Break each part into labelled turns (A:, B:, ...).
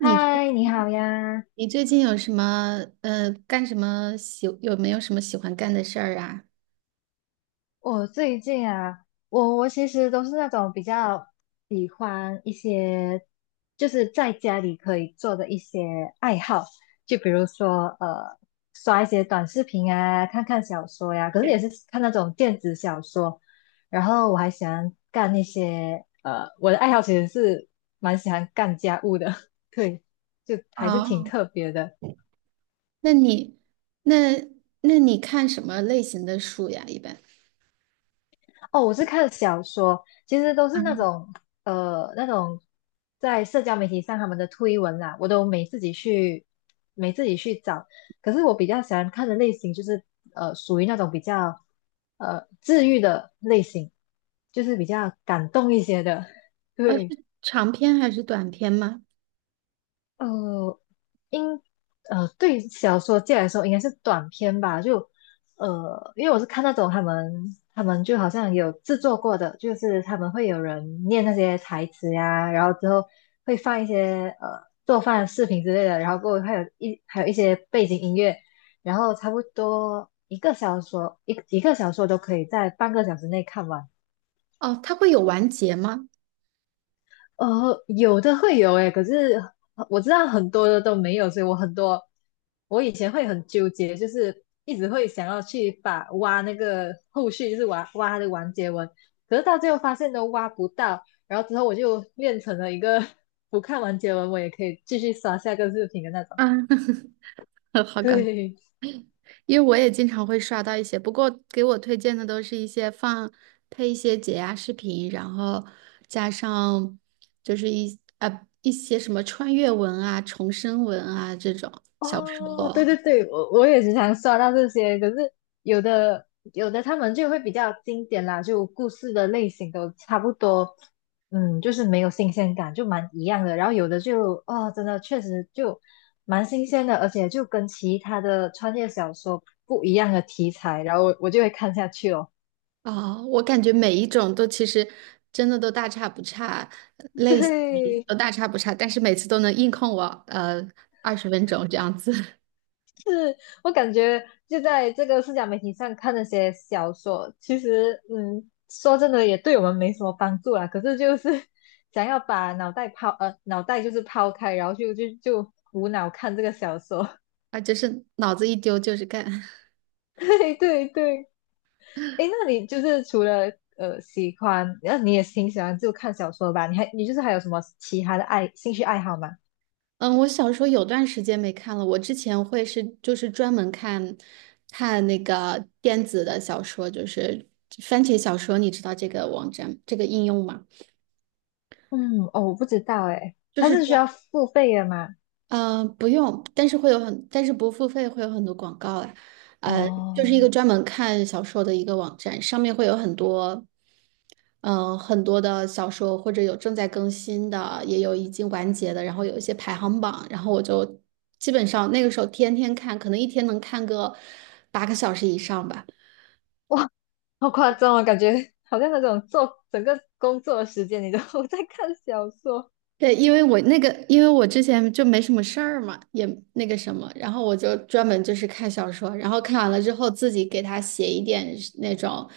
A: 你最
B: 嗨，你好呀！
A: 你最近有什么干什么喜有没有什么喜欢干的事儿啊？
B: 我最近啊，我其实都是那种比较喜欢一些，就是在家里可以做的一些爱好，就比如说刷一些短视频啊，看看小说呀，可是也是看那种电子小说。然后我还喜欢干一些呃，我的爱好其实是蛮喜欢干家务的，对，就还是挺
A: 哦，
B: 特别的。
A: 那你那那你看什么类型的书呀？一般。
B: 哦，我是看小说，其实都是
A: 啊
B: 那种在社交媒体上他们的推文啦，我都没自己去找。可是我比较喜欢看的类型就是属于那种比较治愈的类型，就是比较感动一些的。
A: 呃是
B: 对，
A: 长篇还是短篇吗？
B: 呃，应对小说界来说应该是短篇吧，因为我是看那种他们就好像有制作过的，就是他们会有人念那些台词呀，然后之后会放一些做饭的视频之类的，然后过后还有一些背景音乐，然后差不多一个小说都可以在半个小时内看完。
A: 哦，它会有完结吗？
B: 有的会有诶，可是我知道很多的都没有，所以我以前会很纠结，就是一直会想要去挖那个后续，就是挖它的完结文，可是到最后发现都挖不到，然后之后我就练成了一个 不看完结文我也可以继续刷下个视频的那种。
A: 啊，好搞
B: 对，
A: 因为我也经常会刷到一些，不过给我推荐的都是一些配一些解压视频，然后加上就是一些什么穿越文啊、重生文啊这种小说
B: 哦，对对对，我也时常刷到这些，可是有的有的他们就会比较经典啦，就故事的类型都差不多，嗯，就是没有新鲜感，就蛮一样的。然后有的就哦，真的确实就蛮新鲜的，而且就跟其他的穿越小说不一样的题材，然后我就会看下去哦。
A: 啊。我感觉每一种都其实,真的都大差不差，类型
B: 对，
A: 都大差不差，但是每次都能硬控我呃20分钟这样子。
B: 是我感觉就在这个社交媒体上看那些小说，其实说真的也对我们没什么帮助啦。可是就是 想要把脑袋就是抛开，然后就无脑看这个小说。
A: 啊，就是脑子一丢就是干。
B: 对对对，诶，那你就是除了喜欢，那你也挺喜欢就看小说吧？你还你就是还有什么其他的兴趣爱好吗？
A: 嗯，我小说有段时间没看了。我之前会是就是专门看，看那个电子的小说，就是番茄小说，你知道这个网站这个应用吗？
B: 嗯，哦，我不知道诶，
A: 就
B: 它
A: 是
B: 是需要付费的吗？
A: 嗯，不用，但是会有但是不付费会有很多广告啊。呃，就是一个
B: 哦，
A: 专门看小说的一个网站，上面会有很多。嗯，很多的小说或者有正在更新的，也有已经完结的，然后有一些排行榜，然后我就基本上那个时候天天看，可能一天能看个8个小时以上吧。
B: 哇，好夸张啊，感觉好像那种做整个工作的时间，你都 在看小说。
A: 对，因为我那个，因为我之前就没什么事儿嘛，也那个什么，然后我就专门就是看小说，然后看完了之后自己给他写一点那种，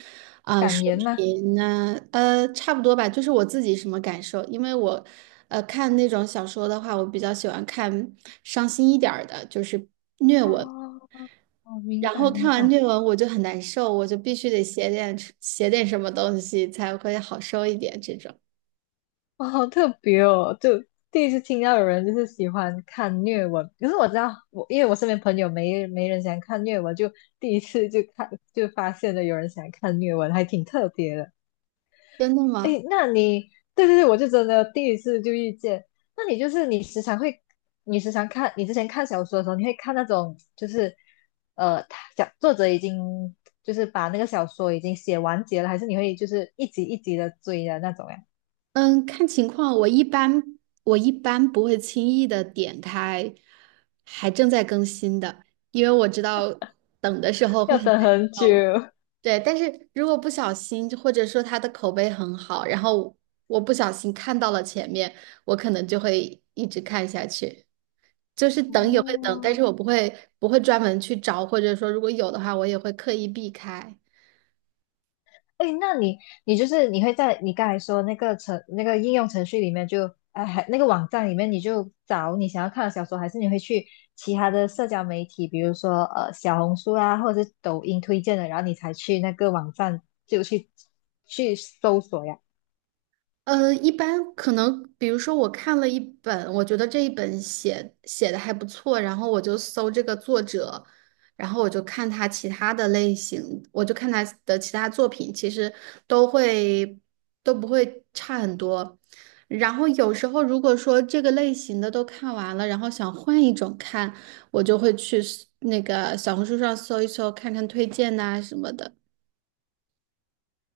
B: 感
A: 书
B: 言吗？
A: 评呢，呃，差不多吧，就是我自己什么感受。因为我，呃，看那种小说的话，我比较喜欢看伤心一点儿的，就是虐文。
B: 哦，我明
A: 然后
B: 白
A: 看
B: 明
A: 完
B: 白，
A: 虐文我就很难受，我就必须得写点什么东西才会好受一点，这种。
B: 哦，好特别哦，就第一次听到有人就是喜欢看虐文，可是我知道我因为我身边朋友没人喜欢看虐文，就第一次就发现了有人喜欢看虐文，还挺特别的。
A: 真的吗？
B: 诶，那你对对对，我就真的第一次就遇见。那你就是你时常会，你时常看，你之前看小说的时候，你会看那种就是，他讲作者已经就是把那个小说已经写完结了，还是你会就是一集一集的追的那种呀？
A: 嗯，看情况，我一般我一般不会轻易的点开还正在更新的，因为我知道等的时候会
B: 要
A: 很
B: 等
A: 难
B: 很久。
A: 受。对，但是如果不小心，或者说它的口碑很好，然后我不小心看到了前面，我可能就会一直看下去。就是等也会等，但
B: 哦，
A: 是我不会专门去找，或者说如果有的话，我也会刻意避开。
B: 哎，那你你就是你会在你刚才说那个程那个应用程序里面就哎还那个网站里面你就找你想要看的小说，还是你会去其他的社交媒体，比如说小红书啊，或者是抖音推荐的，然后你才去那个网站就去搜索呀？
A: 呃，一般可能，比如说我看了一本，我觉得这一本写的还不错，然后我就搜这个作者，然后我就看他其他的类型，我就看他的其他作品，其实都会都不会差很多。然后有时候如果说这个类型的都看完了，然后想换一种看，我就会去搜那个小红书上搜一搜，看看推荐呐、什么的。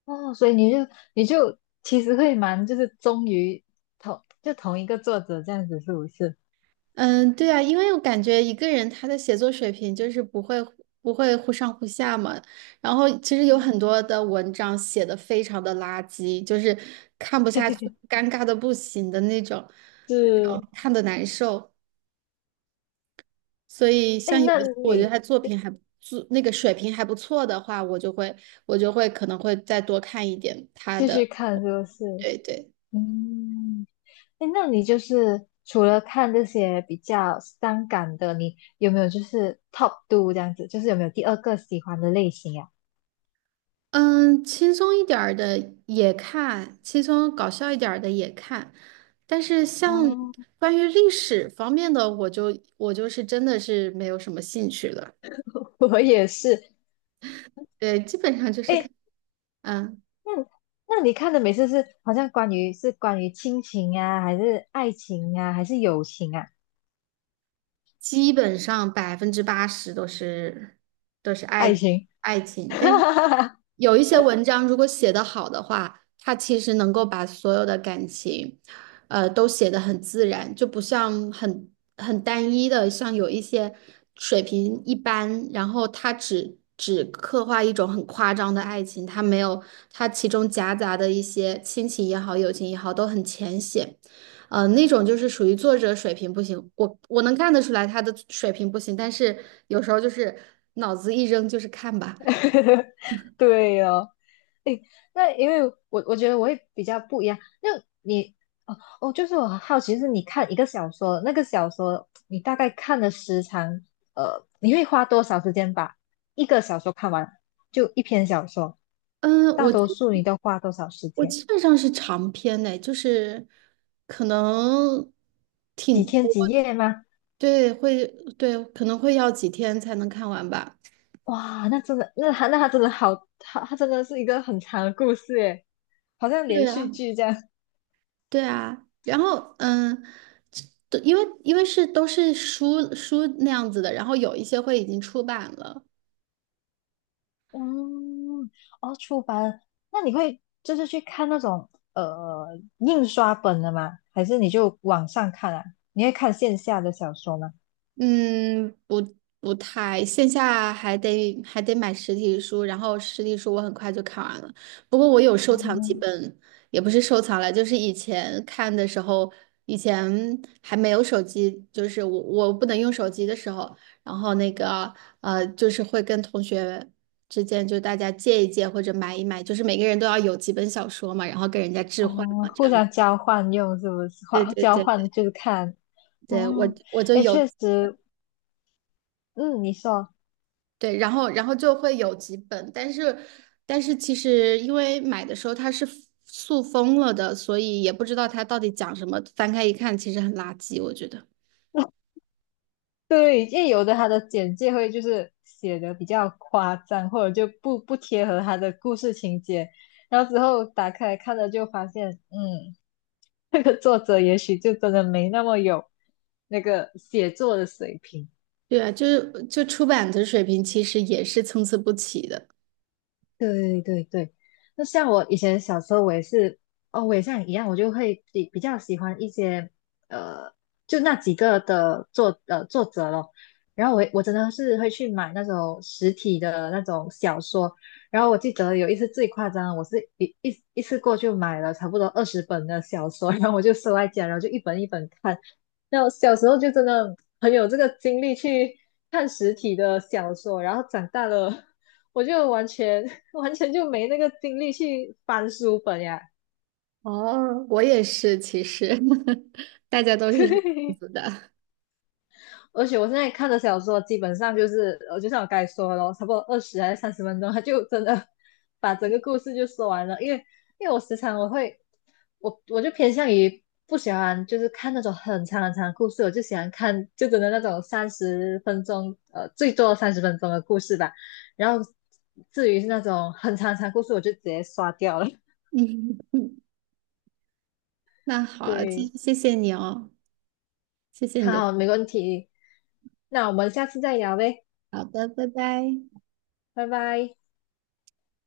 B: 哦，所以你就其实会蛮就是忠于同一个作者这样子，是不是？
A: 嗯，对啊，因为我感觉一个人他的写作水平就是不会忽上忽下嘛。然后其实有很多的文章写的非常的垃圾，就是看不下去，尴尬的不行的那种，那
B: 是，
A: 种看的难受。所以
B: 哎，
A: 像有
B: 那
A: 一些我觉得
B: 你
A: 他作品还不错，那个水平还不错的话，我就会可能会再多看一点他
B: 继续
A: 的。
B: 看是不是？
A: 对对。
B: 嗯。哎，那你就是除了看这些比较伤感的，你有没有就是 top two 这样子？就是有没有第二个喜欢的类型呀、
A: 嗯，轻松一点儿的也看，轻松搞笑一点儿的也看，但是像
B: 哦，
A: 关于历史方面的，我就是真的是没有什么兴趣了。
B: 我也是。
A: 对，基本上就是
B: 哎，
A: 看，嗯。
B: 那那你看的每次是好像关于亲情啊，还是爱情啊，还是友情啊？
A: 基本上80%都是都是
B: 爱
A: 爱
B: 情，
A: 爱情。但是有一些文章如果写得好的话，它其实能够把所有的感情，呃，都写得很自然，就不像很单一的，像有一些水平一般，然后它只刻画一种很夸张的爱情，它没有它其中夹杂的一些亲情也好，友情也好，都很浅显。呃，那种就是属于作者水平不行，我能看得出来他的水平不行，但是有时候就是脑子一扔就是看吧。
B: 对哦。诶那因为我觉得我会比较不一样。你哦哦，就是我很好奇，就是你看一个小说，那个小说你大概看的时长，你会花多少时间把一个小说看完？就一篇小说，
A: 嗯，
B: 大多数你都花多少时
A: 我
B: 间？
A: 基本上是长篇的，就是可能
B: 几
A: 挺，
B: 天几夜吗？
A: 对，会，对，可能会要几天才能看完吧。
B: 哇，那真的，那他真的好，他真的是一个很长的故事诶，好像
A: 对
B: 连
A: 啊，
B: 续剧这样。
A: 对啊，然后嗯，这都因为是都是书那样子的，然后有一些会已经出版了。
B: 嗯，哦，出版，那你会就是去看那种呃印刷本的吗？还是你就网上看啊？你会看线下的小说吗？
A: 嗯，不太，线下还得买实体书，然后实体书我很快就看完了。不过我有收藏几本，也不是收藏了，就是以前看的时候，以前还没有手机，就是我不能用手机的时候，然后那个呃，就是会跟同学之间就大家借一借或者买一买，就是每个人都要有几本小说嘛，然后跟人家置换嘛，
B: 哦，
A: 这
B: 互
A: 样。
B: 相交换用是不是？
A: 对对
B: 交
A: 对
B: 换
A: 对，
B: 就是看哦，
A: 对，我就
B: 哎，
A: 有。
B: 确实，嗯，你说
A: 对，然后就会有几本，但是但是其实因为买的时候它是塑封了的，所以也不知道它到底讲什么。翻开一看，其实很垃圾，我觉得。
B: 对，因为有的他的简介会就是写的比较夸张，或者就不贴合他的故事情节，然后之后打开来看了就发现，嗯。那个作者也许就真的没那么有那个写作的水平。
A: 对啊，就是出版的水平其实也是参差不齐的。
B: 对对对，那像我以前小时候，我也是，哦，我也像你一样，我就会比较喜欢一些，呃，就那几个的作者咯。然后我真的是会去买那种实体的那种小说。然后我记得有一次最夸张，我是一次过就买了差不多20本的小说，然后我就收在家，然后就一本一本看。那我小时候就真的很有这个精力去看实体的小说，然后长大了 我就完全 完全就没那个精力去翻书本呀。
A: 哦，我也是，其实 大家 都是这样
B: 对，
A: 子的。
B: 而且我现在看的小说基本上就是，就像我刚才说的咯，差不多20还是30分钟，他就真的把整个故事就说完了。因为我时常我会，我就偏向于不喜欢就是看那种很长很长的故事，我就喜欢看就真的那种三十分钟，最多三十分钟的故事吧。然后至于是那种很长很长的故事，我就直接刷掉了。
A: 嗯，那好啊，
B: 对。
A: 谢谢你哦，谢谢你的。
B: 好，没问题。那我们下次再聊呗，
A: 好的，拜拜。
B: 拜拜。